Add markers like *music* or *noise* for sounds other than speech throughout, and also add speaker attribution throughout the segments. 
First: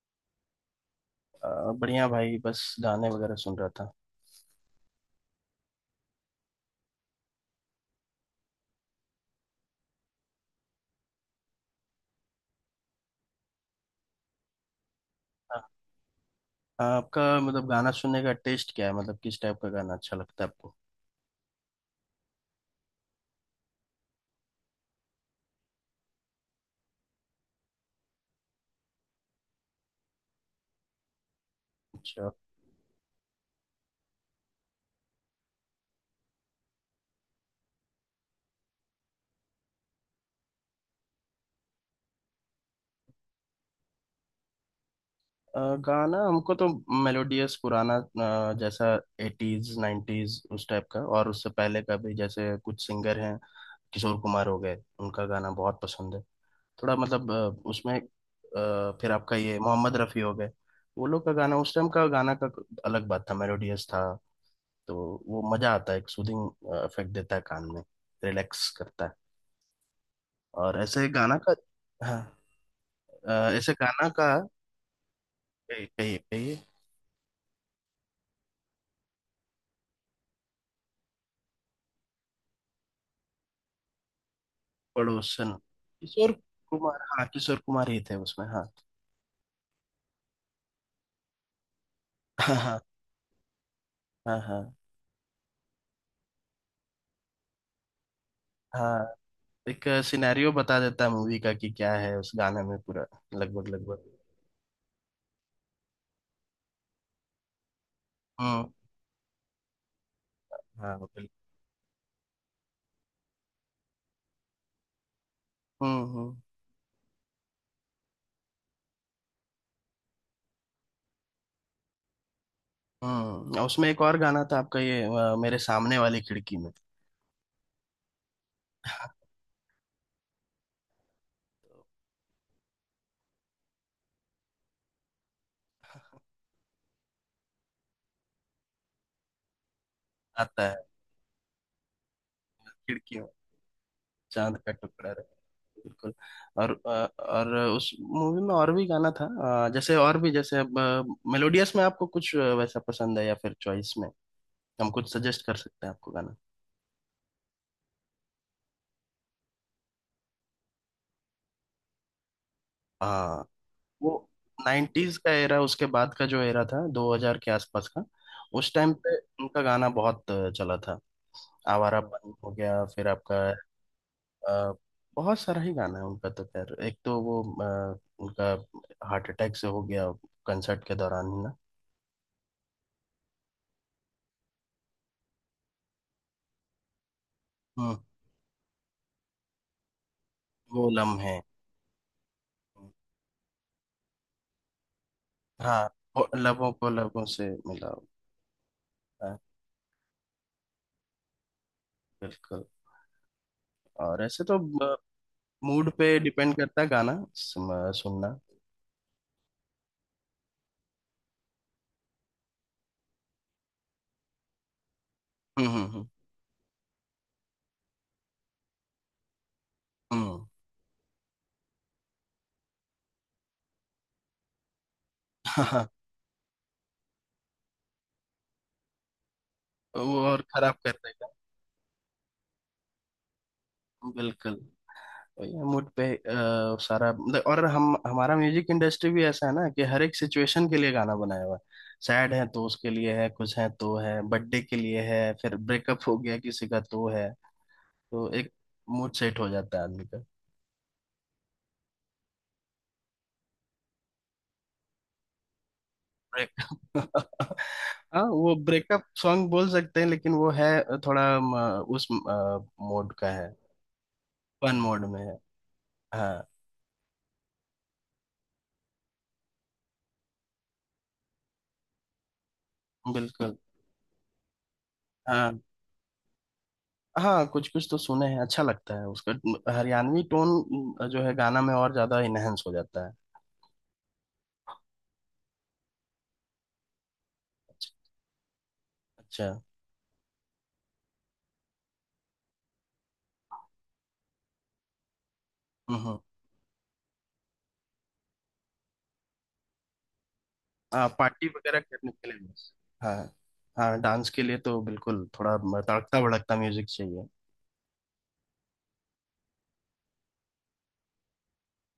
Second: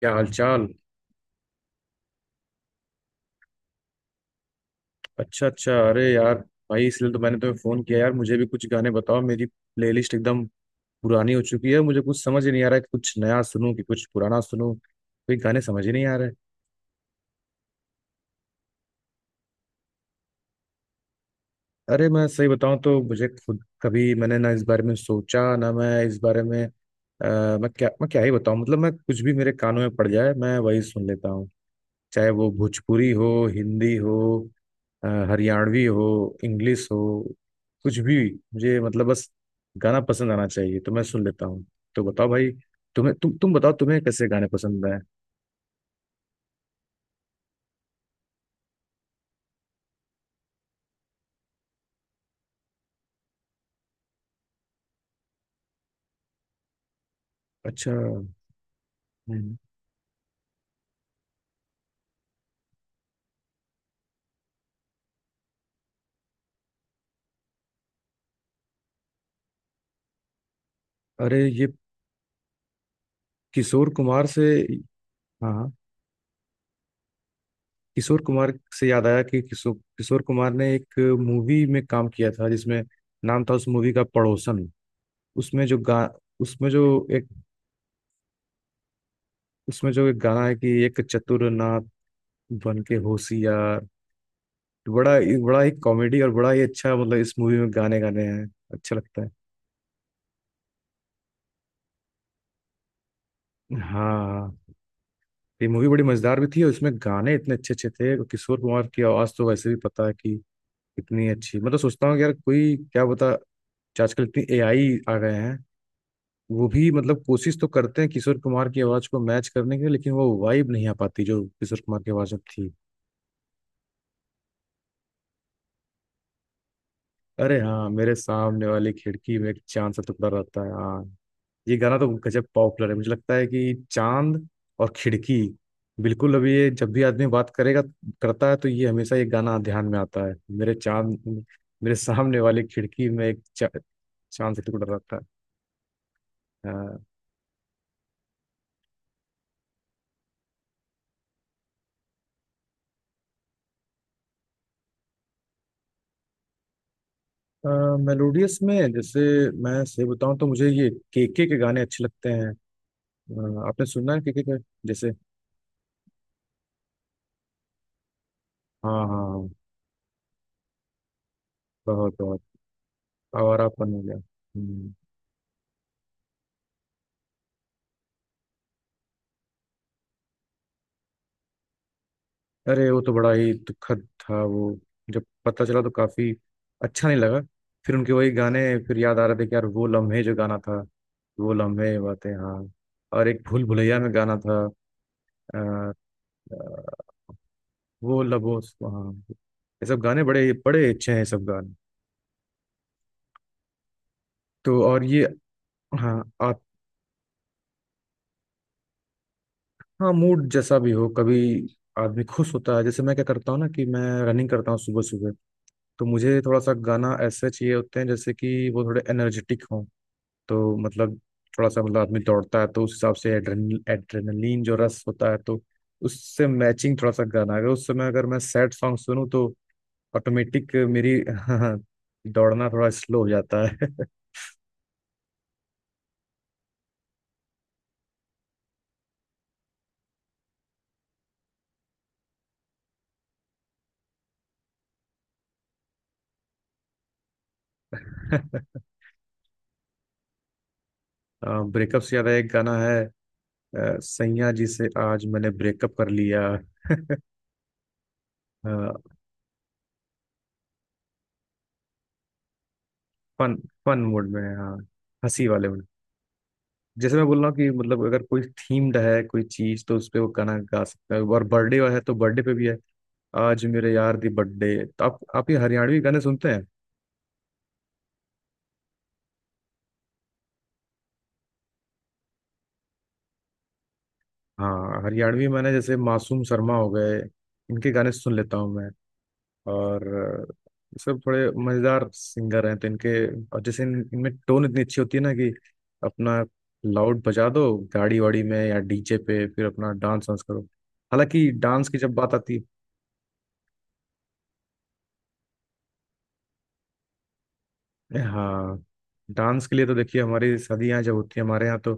Speaker 1: क्या हाल चाल।
Speaker 2: अ, बढ़िया भाई, बस गाने वगैरह सुन रहा था।
Speaker 1: अच्छा अच्छा। अरे यार, भाई इसलिए तो मैंने तुम्हें फोन किया यार। मुझे भी कुछ गाने बताओ। मेरी प्लेलिस्ट एकदम पुरानी हो चुकी है। मुझे कुछ समझ ही नहीं आ रहा है कि कुछ नया सुनूं कि कुछ पुराना सुनूं। कोई
Speaker 2: आ-
Speaker 1: गाने समझ ही नहीं आ रहे।
Speaker 2: आपका मतलब गाना सुनने का टेस्ट क्या है? मतलब किस टाइप का गाना अच्छा लगता है आपको?
Speaker 1: अरे मैं सही बताऊं तो मुझे खुद, कभी मैंने ना इस बारे में सोचा ना मैं इस बारे में, मैं क्या ही बताऊं। मतलब मैं कुछ भी मेरे कानों में पड़ जाए मैं वही सुन लेता हूँ।
Speaker 2: अच्छा।
Speaker 1: चाहे वो भोजपुरी हो, हिंदी हो, हरियाणवी हो, इंग्लिश हो, कुछ भी। मुझे मतलब बस गाना पसंद आना चाहिए तो मैं सुन लेता हूँ। तो बताओ भाई, तुम्हें तुम बताओ, तुम्हें कैसे गाने पसंद आए?
Speaker 2: अ, गाना हमको तो मेलोडियस पुराना जैसा एटीज नाइन्टीज उस टाइप का, और उससे पहले का भी। जैसे कुछ सिंगर हैं, किशोर कुमार हो गए, उनका गाना बहुत पसंद है। थोड़ा मतलब
Speaker 1: अच्छा।
Speaker 2: उसमें
Speaker 1: हम्म।
Speaker 2: फिर आपका ये मोहम्मद रफ़ी हो गए। वो लोग का गाना, उस टाइम का गाना का अलग बात था, मेलोडियस था। तो वो मजा आता है, एक सूदिंग इफेक्ट देता है कान में, रिलैक्स करता है, और ऐसे गाना
Speaker 1: अरे
Speaker 2: का।
Speaker 1: ये
Speaker 2: हाँ, ऐसे
Speaker 1: किशोर
Speaker 2: गाना
Speaker 1: कुमार
Speaker 2: का।
Speaker 1: से। हाँ हाँ,
Speaker 2: कहिए कहिए कहिए।
Speaker 1: किशोर कुमार से याद आया कि किशोर किशोर कुमार ने एक मूवी में काम किया था, जिसमें नाम था उस मूवी का पड़ोसन।
Speaker 2: पड़ोसन।
Speaker 1: उसमें जो गा
Speaker 2: किशोर
Speaker 1: उसमें
Speaker 2: कुमार,
Speaker 1: जो
Speaker 2: हाँ
Speaker 1: एक
Speaker 2: किशोर कुमार ही थे उसमें, हाँ।
Speaker 1: उसमें जो एक गाना है कि एक चतुर नाथ
Speaker 2: हाँ। हाँ।
Speaker 1: बन के होशियार।
Speaker 2: हाँ। हाँ।
Speaker 1: बड़ा बड़ा ही कॉमेडी और बड़ा ही अच्छा, मतलब इस मूवी में गाने गाने हैं, अच्छा
Speaker 2: हाँ।
Speaker 1: लगता है।
Speaker 2: एक सिनेरियो बता देता है मूवी का, कि क्या है उस गाने में पूरा, लगभग लगभग।
Speaker 1: हाँ, ये मूवी बड़ी मजेदार भी थी और इसमें गाने इतने अच्छे अच्छे थे, और किशोर
Speaker 2: हम्म।
Speaker 1: कुमार की आवाज तो वैसे भी पता है कि
Speaker 2: हाँ,
Speaker 1: इतनी
Speaker 2: बिल्कुल।
Speaker 1: अच्छी। मतलब सोचता हूँ कि यार कोई क्या बता आजकल इतनी एआई आ गए हैं।
Speaker 2: हम्म हम्म
Speaker 1: वो भी मतलब कोशिश तो करते हैं किशोर कुमार की आवाज को मैच करने की, लेकिन वो वाइब नहीं आ पाती जो किशोर कुमार की आवाज में थी।
Speaker 2: हम्म, और उसमें एक और गाना था आपका ये मेरे सामने वाली खिड़की में।
Speaker 1: अरे हाँ, मेरे सामने वाली खिड़की में एक चांद सा टुकड़ा रहता है, हाँ। ये गाना तो गजब पॉपुलर है। मुझे लगता है कि चांद और खिड़की, बिल्कुल, अभी ये जब भी आदमी बात करेगा, करता है, तो ये हमेशा ये गाना ध्यान में आता है,
Speaker 2: आता
Speaker 1: मेरे
Speaker 2: है।
Speaker 1: चांद, मेरे सामने वाली खिड़की
Speaker 2: खिड़की,
Speaker 1: में एक
Speaker 2: चांद
Speaker 1: चांद सा
Speaker 2: का
Speaker 1: टुकड़ा
Speaker 2: टुकड़ा
Speaker 1: रहता
Speaker 2: रहे।
Speaker 1: है।
Speaker 2: बिल्कुल। और अ, और उस मूवी में और भी गाना था। जैसे और भी, जैसे अब मेलोडियस में आपको कुछ वैसा पसंद है, या फिर चॉइस में हम कुछ सजेस्ट कर सकते हैं आपको गाना।
Speaker 1: हाँ, मेलोडियस में जैसे, मैं सही बताऊं तो मुझे ये केके के गाने अच्छे लगते हैं।
Speaker 2: हाँ।
Speaker 1: आपने सुना
Speaker 2: वो
Speaker 1: है केके के जैसे?
Speaker 2: नाइन्टीज का एरा, उसके बाद का जो एरा था 2000 के आसपास का, उस टाइम
Speaker 1: हाँ हाँ
Speaker 2: पे
Speaker 1: हाँ।
Speaker 2: उनका गाना बहुत चला था।
Speaker 1: बहुत
Speaker 2: आवारापन
Speaker 1: बहुत
Speaker 2: हो गया, फिर आपका
Speaker 1: आवारापन हो गया।
Speaker 2: अ,
Speaker 1: हम्म।
Speaker 2: बहुत सारा ही गाना है उनका तो। खैर, एक तो वो अ, उनका हार्ट अटैक से हो गया कंसर्ट के दौरान ही ना।
Speaker 1: अरे वो तो बड़ा ही दुखद था वो, जब पता चला तो काफी अच्छा नहीं लगा। फिर
Speaker 2: हम्म।
Speaker 1: उनके वही गाने फिर याद आ रहे थे कि यार, वो लम्हे जो गाना था,
Speaker 2: वो लम्हे,
Speaker 1: वो लम्हे बातें, हाँ। और एक भूल भुलैया में गाना था,
Speaker 2: हाँ।
Speaker 1: अ,
Speaker 2: वो
Speaker 1: अ,
Speaker 2: लबों को लबों से मिलाओ।
Speaker 1: वो लबो हाँ,
Speaker 2: हाँ,
Speaker 1: ये सब गाने बड़े बड़े अच्छे हैं, ये सब गाने।
Speaker 2: बिल्कुल। और ऐसे तो
Speaker 1: तो और ये,
Speaker 2: मूड
Speaker 1: हाँ,
Speaker 2: पे डिपेंड
Speaker 1: आपका
Speaker 2: करता है गाना सुनना।
Speaker 1: मूड जैसा भी हो, कभी आदमी खुश होता है, जैसे मैं क्या करता हूँ ना कि मैं रनिंग करता हूँ सुबह सुबह, तो
Speaker 2: हम्म।
Speaker 1: मुझे थोड़ा सा गाना ऐसे चाहिए होते हैं जैसे कि वो थोड़े एनर्जेटिक हों। तो मतलब, थोड़ा सा मतलब आदमी दौड़ता है तो उस हिसाब से एड्रेनलिन जो रस होता है, तो
Speaker 2: हम्म। *laughs*
Speaker 1: उससे मैचिंग थोड़ा सा गाना। अगर उस समय अगर मैं सैड सॉन्ग सुनूं तो
Speaker 2: वो और खराब
Speaker 1: ऑटोमेटिक
Speaker 2: कर
Speaker 1: मेरी
Speaker 2: देगा।
Speaker 1: *laughs* दौड़ना थोड़ा स्लो हो जाता है।
Speaker 2: बिल्कुल। मूड पे सारा मतलब। और हम हमारा म्यूजिक इंडस्ट्री भी ऐसा है ना, कि हर एक सिचुएशन के लिए गाना बनाया हुआ है। सैड है तो उसके लिए है, कुछ है तो है, बर्थडे के लिए है, फिर ब्रेकअप हो गया किसी का तो है। तो एक
Speaker 1: *laughs*
Speaker 2: मूड सेट हो जाता है आदमी।
Speaker 1: ब्रेकअप से ज्यादा एक गाना है, सैया जी से आज मैंने ब्रेकअप कर लिया।
Speaker 2: break- *laughs* हाँ, वो ब्रेकअप सॉन्ग बोल सकते हैं, लेकिन वो है थोड़ा उस मोड का है।
Speaker 1: फन, फन मूड में,
Speaker 2: फन
Speaker 1: हाँ,
Speaker 2: मोड में है।
Speaker 1: हंसी वाले मूड।
Speaker 2: हाँ,
Speaker 1: जैसे मैं बोल रहा हूँ कि मतलब अगर कोई थीम्ड है कोई चीज तो उस पे वो गाना गा सकता है, और बर्थडे है तो बर्थडे पे भी है,
Speaker 2: बिल्कुल।
Speaker 1: आज मेरे यार दी बर्थडे। तो आप ये
Speaker 2: हाँ
Speaker 1: हरियाणवी गाने सुनते हैं?
Speaker 2: हाँ, कुछ कुछ तो सुने हैं। अच्छा लगता है उसका हरियाणवी टोन, जो है गाना में और ज्यादा इनहेंस हो जाता है।
Speaker 1: हाँ, हरियाणवी मैंने जैसे मासूम शर्मा हो गए, इनके गाने सुन लेता हूँ मैं।
Speaker 2: अच्छा।
Speaker 1: और ये सब थोड़े मजेदार सिंगर हैं तो इनके, और जैसे इनमें टोन इतनी अच्छी होती है ना कि
Speaker 2: हम्म।
Speaker 1: अपना लाउड बजा दो गाड़ी वाड़ी में या डीजे पे, फिर अपना डांस वांस करो।
Speaker 2: हाँ, पार्टी
Speaker 1: हालांकि
Speaker 2: वगैरह
Speaker 1: डांस की
Speaker 2: करने
Speaker 1: जब
Speaker 2: के
Speaker 1: बात
Speaker 2: लिए
Speaker 1: आती
Speaker 2: बस। हाँ हाँ, डांस के लिए तो बिल्कुल थोड़ा तड़कता भड़कता म्यूजिक चाहिए।
Speaker 1: है, हाँ, डांस के लिए तो देखिए, हमारी शादियाँ जब होती है हमारे यहाँ, तो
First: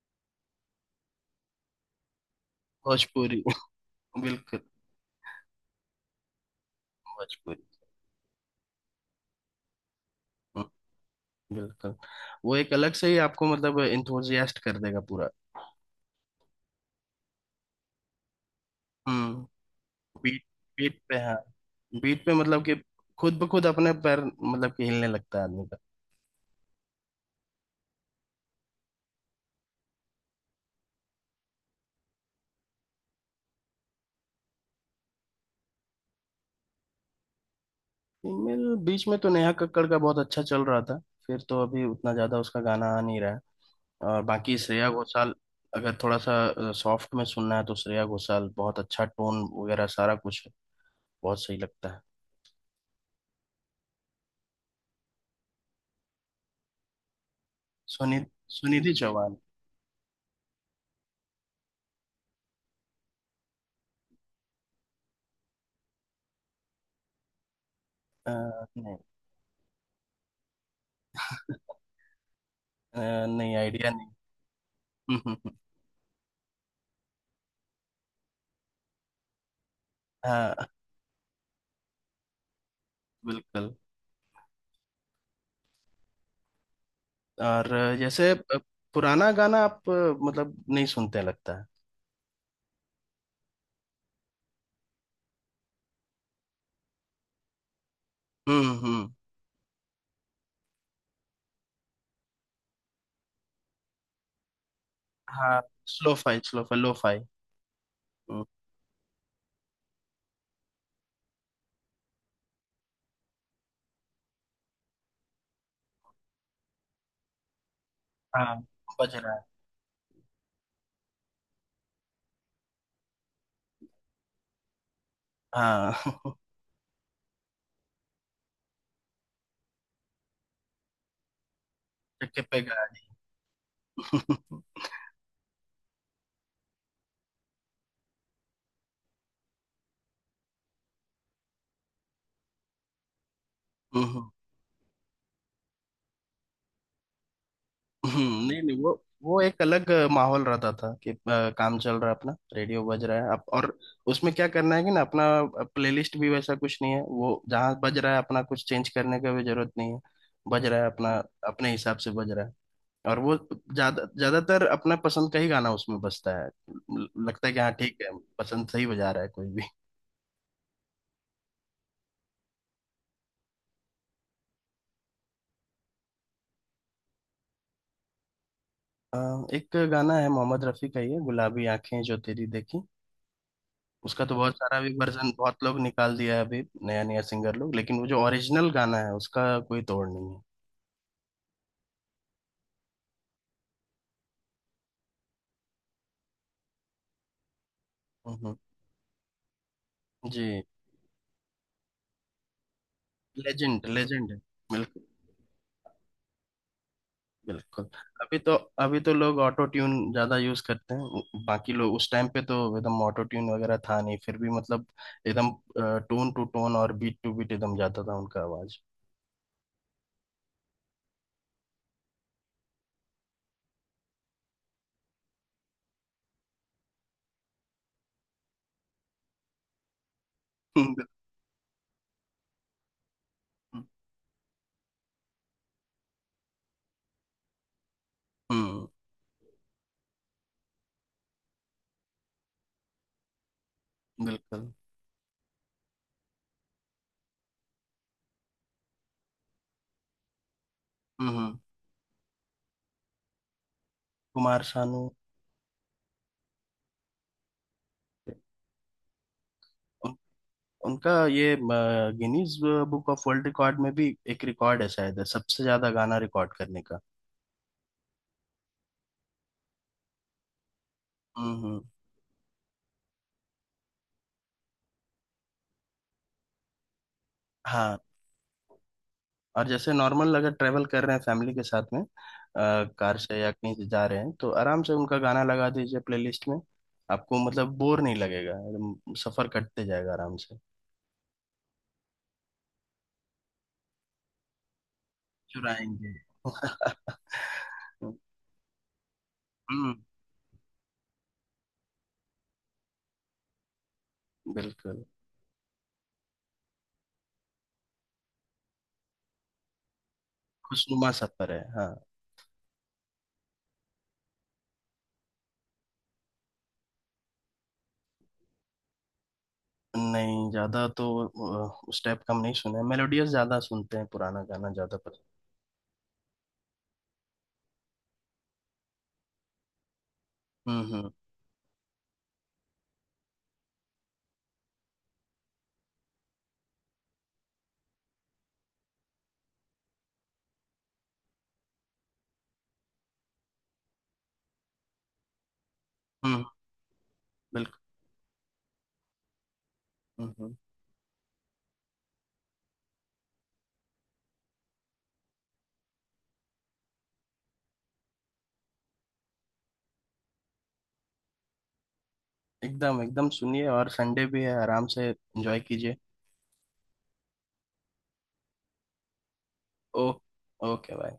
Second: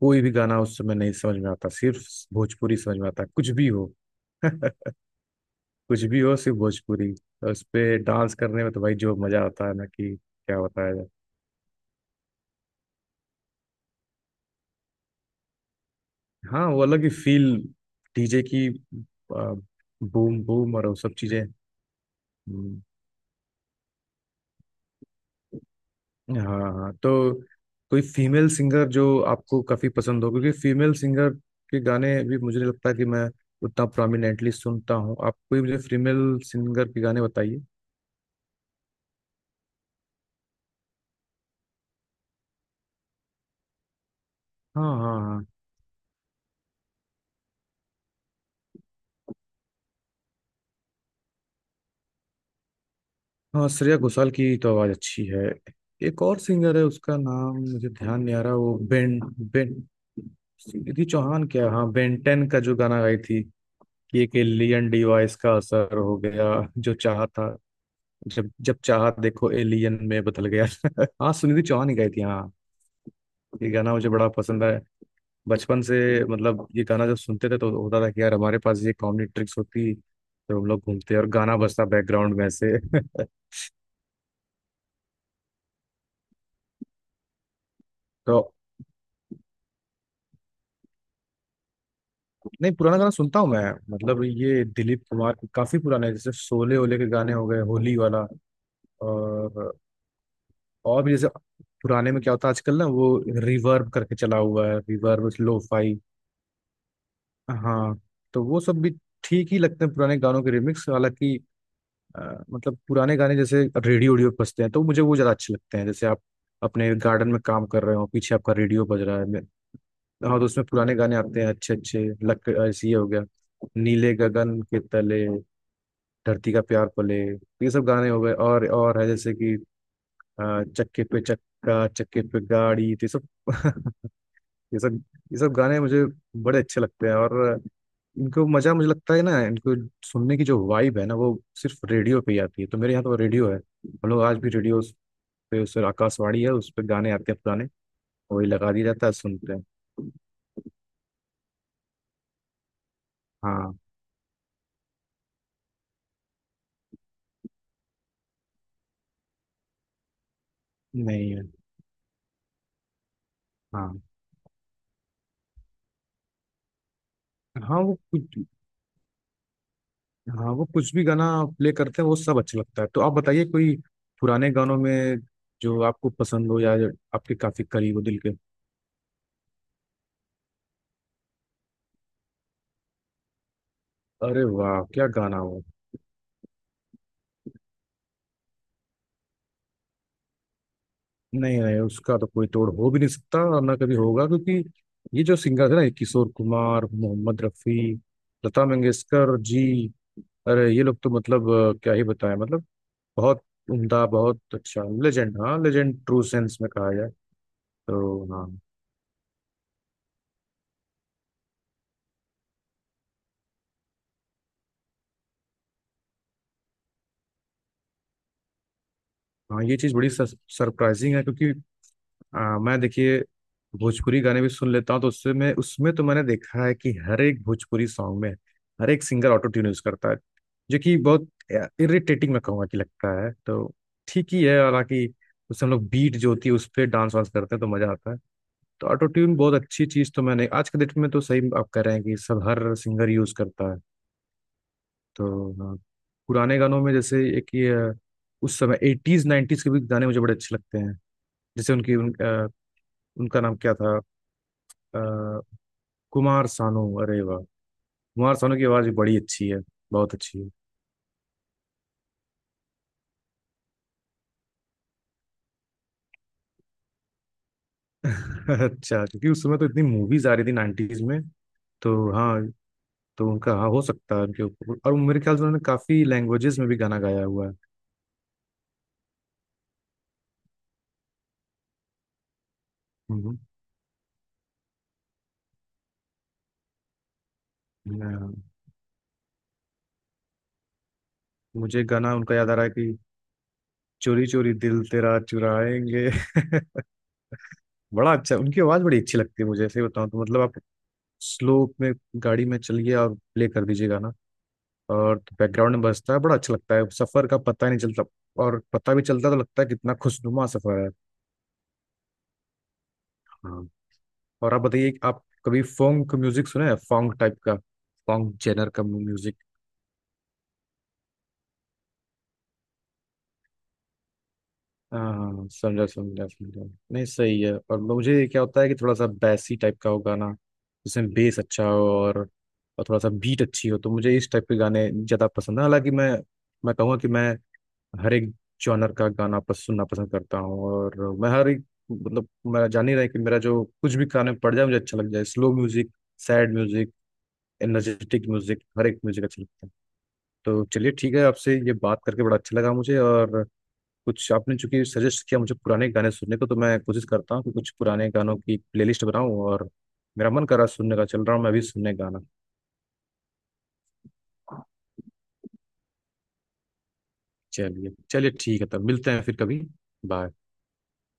Speaker 1: कोई भी गाना उस समय नहीं समझ में आता, सिर्फ भोजपुरी समझ में आता,
Speaker 2: भोजपुरी।
Speaker 1: कुछ भी हो।
Speaker 2: *laughs*
Speaker 1: *laughs*
Speaker 2: बिल्कुल।
Speaker 1: कुछ भी हो, सिर्फ भोजपुरी। और उस
Speaker 2: भोजपुरी।
Speaker 1: पे डांस करने में तो भाई जो मजा आता है ना, कि क्या बताया जाए।
Speaker 2: बिल्कुल। वो एक अलग से ही आपको मतलब इंथुजियास्ट कर देगा पूरा।
Speaker 1: हाँ, वो अलग ही फील, डीजे की आ,
Speaker 2: हम्म। बीट,
Speaker 1: बूम बूम और वो
Speaker 2: बीट
Speaker 1: सब
Speaker 2: पे हाँ,
Speaker 1: चीजें।
Speaker 2: बीट पे मतलब कि
Speaker 1: हम्म।
Speaker 2: खुद ब खुद अपने पैर, मतलब कि हिलने लगता है आदमी का।
Speaker 1: हाँ हाँ, तो कोई फीमेल सिंगर जो आपको काफी पसंद हो? क्योंकि फीमेल सिंगर के गाने भी मुझे नहीं लगता कि मैं उतना प्रोमिनेंटली सुनता हूँ। आप कोई मुझे फीमेल सिंगर के गाने बताइए।
Speaker 2: फीमेल, बीच में तो नेहा कक्कड़ का बहुत अच्छा चल रहा था, फिर तो अभी उतना ज्यादा उसका गाना आ नहीं रहा है। और बाकी श्रेया
Speaker 1: हाँ हाँ
Speaker 2: घोषाल।
Speaker 1: हाँ।
Speaker 2: अगर थोड़ा सा सॉफ्ट में सुनना है तो श्रेया घोषाल बहुत अच्छा, टोन वगैरह सारा कुछ बहुत सही लगता है।
Speaker 1: हाँ, श्रेया घोषाल की तो आवाज अच्छी है। एक और सिंगर है, उसका नाम मुझे
Speaker 2: सुनि
Speaker 1: ध्यान नहीं आ रहा, वो
Speaker 2: सुनिधि
Speaker 1: बेन,
Speaker 2: चौहान।
Speaker 1: बेन रिद्धि चौहान क्या, हाँ, Ben 10 का जो गाना गाई थी कि एक एलियन डिवाइस का असर हो गया, जो चाहा था,
Speaker 2: अ,
Speaker 1: जब जब
Speaker 2: नहीं।
Speaker 1: चाहा देखो एलियन में बदल गया। *laughs* हाँ, सुनिधि
Speaker 2: *laughs*
Speaker 1: चौहान ही गाई थी, हाँ।
Speaker 2: नहीं
Speaker 1: ये
Speaker 2: आइडिया।
Speaker 1: गाना मुझे बड़ा पसंद है
Speaker 2: नहीं।
Speaker 1: बचपन से। मतलब ये गाना जब सुनते थे तो होता था कि यार, हमारे पास ये कॉमेडी ट्रिक्स होती,
Speaker 2: *laughs*
Speaker 1: तो हम
Speaker 2: हाँ,
Speaker 1: लोग घूमते और गाना बजता बैकग्राउंड में से।
Speaker 2: बिल्कुल। और
Speaker 1: *laughs*
Speaker 2: जैसे
Speaker 1: तो
Speaker 2: पुराना गाना आप मतलब नहीं सुनते लगता है।
Speaker 1: नहीं, पुराना गाना सुनता हूँ मैं। मतलब ये दिलीप कुमार के काफी पुराने हैं, जैसे शोले ओले के गाने हो गए, होली वाला,
Speaker 2: हम्म।
Speaker 1: और और भी जैसे पुराने में क्या होता है आजकल ना वो रिवर्ब करके चला हुआ है, रिवर्ब लो
Speaker 2: हाँ,
Speaker 1: fi.
Speaker 2: Slow fi, slow fi lo fi.
Speaker 1: हाँ, तो
Speaker 2: हम्म।
Speaker 1: वो सब भी ठीक ही लगते हैं, पुराने गानों के रिमिक्स। हालांकि मतलब पुराने गाने जैसे रेडियो ओडियो पे बजते हैं तो मुझे वो ज्यादा अच्छे लगते हैं, जैसे आप अपने गार्डन में काम कर रहे हो, पीछे आपका
Speaker 2: हाँ,
Speaker 1: रेडियो बज
Speaker 2: बज
Speaker 1: रहा है,
Speaker 2: रहा है।
Speaker 1: मैं-। हाँ, तो उसमें पुराने गाने आते हैं, अच्छे अच्छे लक ऐसे, ये हो गया नीले गगन के तले,
Speaker 2: हाँ। *laughs*
Speaker 1: धरती का प्यार पले, ये सब गाने हो गए। और है जैसे कि चक्के पे चक्का, चक्के पे
Speaker 2: चक्के पे
Speaker 1: गाड़ी, तो
Speaker 2: गाड़ी।
Speaker 1: ये सब *laughs* ये सब, ये सब गाने मुझे बड़े अच्छे लगते हैं। और इनको मजा, मुझे लगता है ना, इनको सुनने की जो वाइब है ना वो सिर्फ रेडियो पे ही आती है। तो मेरे यहाँ तो रेडियो है, हम लोग
Speaker 2: हम्म।
Speaker 1: आज भी रेडियो पे, उस आकाशवाणी है, उस पर गाने आते हैं पुराने, वही
Speaker 2: हम्म। नहीं
Speaker 1: लगा
Speaker 2: नहीं,
Speaker 1: दिया
Speaker 2: वो
Speaker 1: जाता है,
Speaker 2: वो
Speaker 1: सुनते
Speaker 2: एक
Speaker 1: हैं।
Speaker 2: अलग माहौल रहता था कि काम चल रहा है, अपना रेडियो बज रहा है, आप और
Speaker 1: हाँ।
Speaker 2: उसमें क्या करना है कि ना, अपना प्लेलिस्ट भी वैसा कुछ नहीं है, वो जहाँ बज रहा है अपना, कुछ चेंज करने का भी जरूरत नहीं है। बज रहा है अपना,
Speaker 1: नहीं है।
Speaker 2: अपने हिसाब से बज रहा है। और वो
Speaker 1: हाँ,
Speaker 2: ज्यादा ज्यादातर अपना पसंद का ही गाना उसमें बजता है, लगता है कि हाँ
Speaker 1: हाँ वो
Speaker 2: ठीक है।
Speaker 1: कुछ,
Speaker 2: पसंद सही बजा रहा है कोई भी।
Speaker 1: हाँ वो कुछ भी गाना प्ले करते हैं वो सब अच्छा लगता है। तो आप बताइए, कोई पुराने गानों में जो आपको पसंद हो, या जो आपके काफी करीब हो दिल के?
Speaker 2: अ, एक गाना है मोहम्मद रफी का, ये गुलाबी आंखें जो तेरी देखी। उसका तो
Speaker 1: अरे
Speaker 2: बहुत सारा
Speaker 1: वाह,
Speaker 2: भी
Speaker 1: क्या
Speaker 2: वर्जन
Speaker 1: गाना हो।
Speaker 2: बहुत लोग निकाल दिया है अभी, नया नया सिंगर लोग, लेकिन वो जो ओरिजिनल गाना है उसका कोई तोड़ नहीं है।
Speaker 1: नहीं नहीं, उसका तो कोई तोड़ हो भी नहीं सकता और ना कभी होगा, क्योंकि ये जो सिंगर है ना, ये किशोर कुमार, मोहम्मद रफी,
Speaker 2: हम्म।
Speaker 1: लता मंगेशकर जी,
Speaker 2: जी।
Speaker 1: अरे ये लोग तो मतलब क्या ही बताएं, मतलब बहुत
Speaker 2: लेजेंड,
Speaker 1: उम्दा,
Speaker 2: लेजेंड है।
Speaker 1: बहुत अच्छा, लेजेंड, हाँ लेजेंड ट्रू सेंस में कहा जाए
Speaker 2: बिल्कुल।
Speaker 1: तो।
Speaker 2: अभी
Speaker 1: हाँ।
Speaker 2: तो अभी तो लोग ऑटो ट्यून ज्यादा यूज करते हैं, बाकी लोग उस टाइम पे तो एकदम ऑटो ट्यून वगैरह था नहीं, फिर भी मतलब एकदम टोन टू टोन और बीट टू बीट एकदम जाता था उनका आवाज।
Speaker 1: हाँ, ये चीज़ बड़ी सरप्राइजिंग है क्योंकि मैं देखिए भोजपुरी गाने भी सुन लेता हूँ, तो उससे मैं, उसमें तो मैंने देखा है कि हर एक भोजपुरी सॉन्ग में हर एक सिंगर ऑटो ट्यून यूज करता है, जो कि
Speaker 2: हम्म
Speaker 1: बहुत इरिटेटिंग मैं कहूँगा कि लगता है, तो ठीक ही है। हालांकि उससे हम लोग बीट जो होती है उस पर डांस वांस करते हैं तो मजा आता है।
Speaker 2: हम्म।
Speaker 1: तो ऑटो ट्यून बहुत अच्छी चीज़, तो मैंने, आज के डेट में तो सही आप कह रहे हैं कि सब हर सिंगर यूज करता है।
Speaker 2: बिल्कुल।
Speaker 1: तो हाँ, पुराने गानों में जैसे एक ये उस समय एटीज नाइन्टीज के भी गाने मुझे बड़े अच्छे लगते हैं,
Speaker 2: हम्म।
Speaker 1: जैसे उनकी उनका नाम क्या था,
Speaker 2: कुमार
Speaker 1: अ,
Speaker 2: सानू।
Speaker 1: कुमार सानू, अरे वाह, कुमार सानू की आवाज भी बड़ी अच्छी है, बहुत
Speaker 2: उन,
Speaker 1: अच्छी है।
Speaker 2: उनका ये Guinness book of world record में भी एक रिकॉर्ड है, शायद सबसे ज्यादा गाना रिकॉर्ड करने का।
Speaker 1: *laughs* अच्छा, क्योंकि उस समय तो इतनी मूवीज आ रही थी नाइन्टीज में,
Speaker 2: हम्म।
Speaker 1: तो हाँ, तो उनका, हाँ हो सकता है उनके ऊपर, और मेरे ख्याल से उन्होंने काफी लैंग्वेजेस में भी गाना गाया हुआ है।
Speaker 2: हाँ। और जैसे नॉर्मल, अगर ट्रेवल कर रहे हैं फैमिली के साथ में कार
Speaker 1: हम्म।
Speaker 2: से या कहीं से जा रहे हैं, तो आराम से उनका गाना लगा दीजिए प्लेलिस्ट में। आपको मतलब बोर नहीं
Speaker 1: हाँ,
Speaker 2: लगेगा एकदम, सफर कटते जाएगा आराम से।
Speaker 1: मुझे गाना उनका याद आ रहा है कि चोरी चोरी दिल तेरा चुराएंगे।
Speaker 2: चुराएंगे।
Speaker 1: *laughs*
Speaker 2: *laughs*
Speaker 1: बड़ा अच्छा, उनकी आवाज बड़ी अच्छी लगती है मुझे, ऐसे
Speaker 2: हम्म।
Speaker 1: बताऊं तो मतलब आप स्लो में गाड़ी में चलिए और प्ले कर दीजिए गाना,
Speaker 2: बिल्कुल।
Speaker 1: और बैकग्राउंड में बजता है, बड़ा अच्छा लगता है, सफर का पता नहीं चलता। और पता भी चलता तो लगता है कितना खुशनुमा सफर है।
Speaker 2: खुशनुमा सफर है। हाँ।
Speaker 1: हाँ, और आप बताइए कि आप कभी फोंग का म्यूजिक सुने हैं? फोंग टाइप का, फोंग जेनर का म्यूजिक।
Speaker 2: नहीं, ज्यादा तो उस टाइप का हम नहीं सुने, मेलोडियस ज्यादा सुनते हैं, पुराना गाना ज्यादा पसंद।
Speaker 1: हाँ, समझा समझा समझा। नहीं, सही है। और मुझे क्या होता है कि थोड़ा सा बैसी टाइप का हो गाना,
Speaker 2: हम्म
Speaker 1: जिसमें
Speaker 2: हम्म
Speaker 1: बेस अच्छा हो और थोड़ा सा बीट अच्छी हो, तो मुझे इस टाइप के गाने ज़्यादा पसंद है। हालांकि मैं कहूँगा कि मैं हर एक जॉनर का गाना सुनना पसंद करता हूँ। और मैं हर एक मतलब, मैं जान ही रहा है कि मेरा जो कुछ भी कान में पड़ जाए मुझे अच्छा लग जाए, स्लो म्यूजिक,
Speaker 2: हम्म।
Speaker 1: सैड म्यूजिक,
Speaker 2: बिल्कुल।
Speaker 1: एनर्जेटिक म्यूजिक, हर एक म्यूजिक अच्छा लगता है।
Speaker 2: हम्म।
Speaker 1: तो चलिए, ठीक है, आपसे ये बात करके बड़ा अच्छा लगा मुझे। और कुछ आपने चूंकि सजेस्ट किया मुझे पुराने गाने सुनने को, तो मैं कोशिश करता हूँ कि कुछ पुराने गानों की प्लेलिस्ट बनाऊं। और मेरा मन कर रहा है सुनने का, चल रहा हूँ मैं भी सुनने गाना।
Speaker 2: एकदम एकदम सुनिए, और संडे भी है, आराम से एंजॉय कीजिए।
Speaker 1: चलिए चलिए ठीक है, तब मिलते हैं फिर कभी।
Speaker 2: ओ।
Speaker 1: बाय।
Speaker 2: Okay, bye.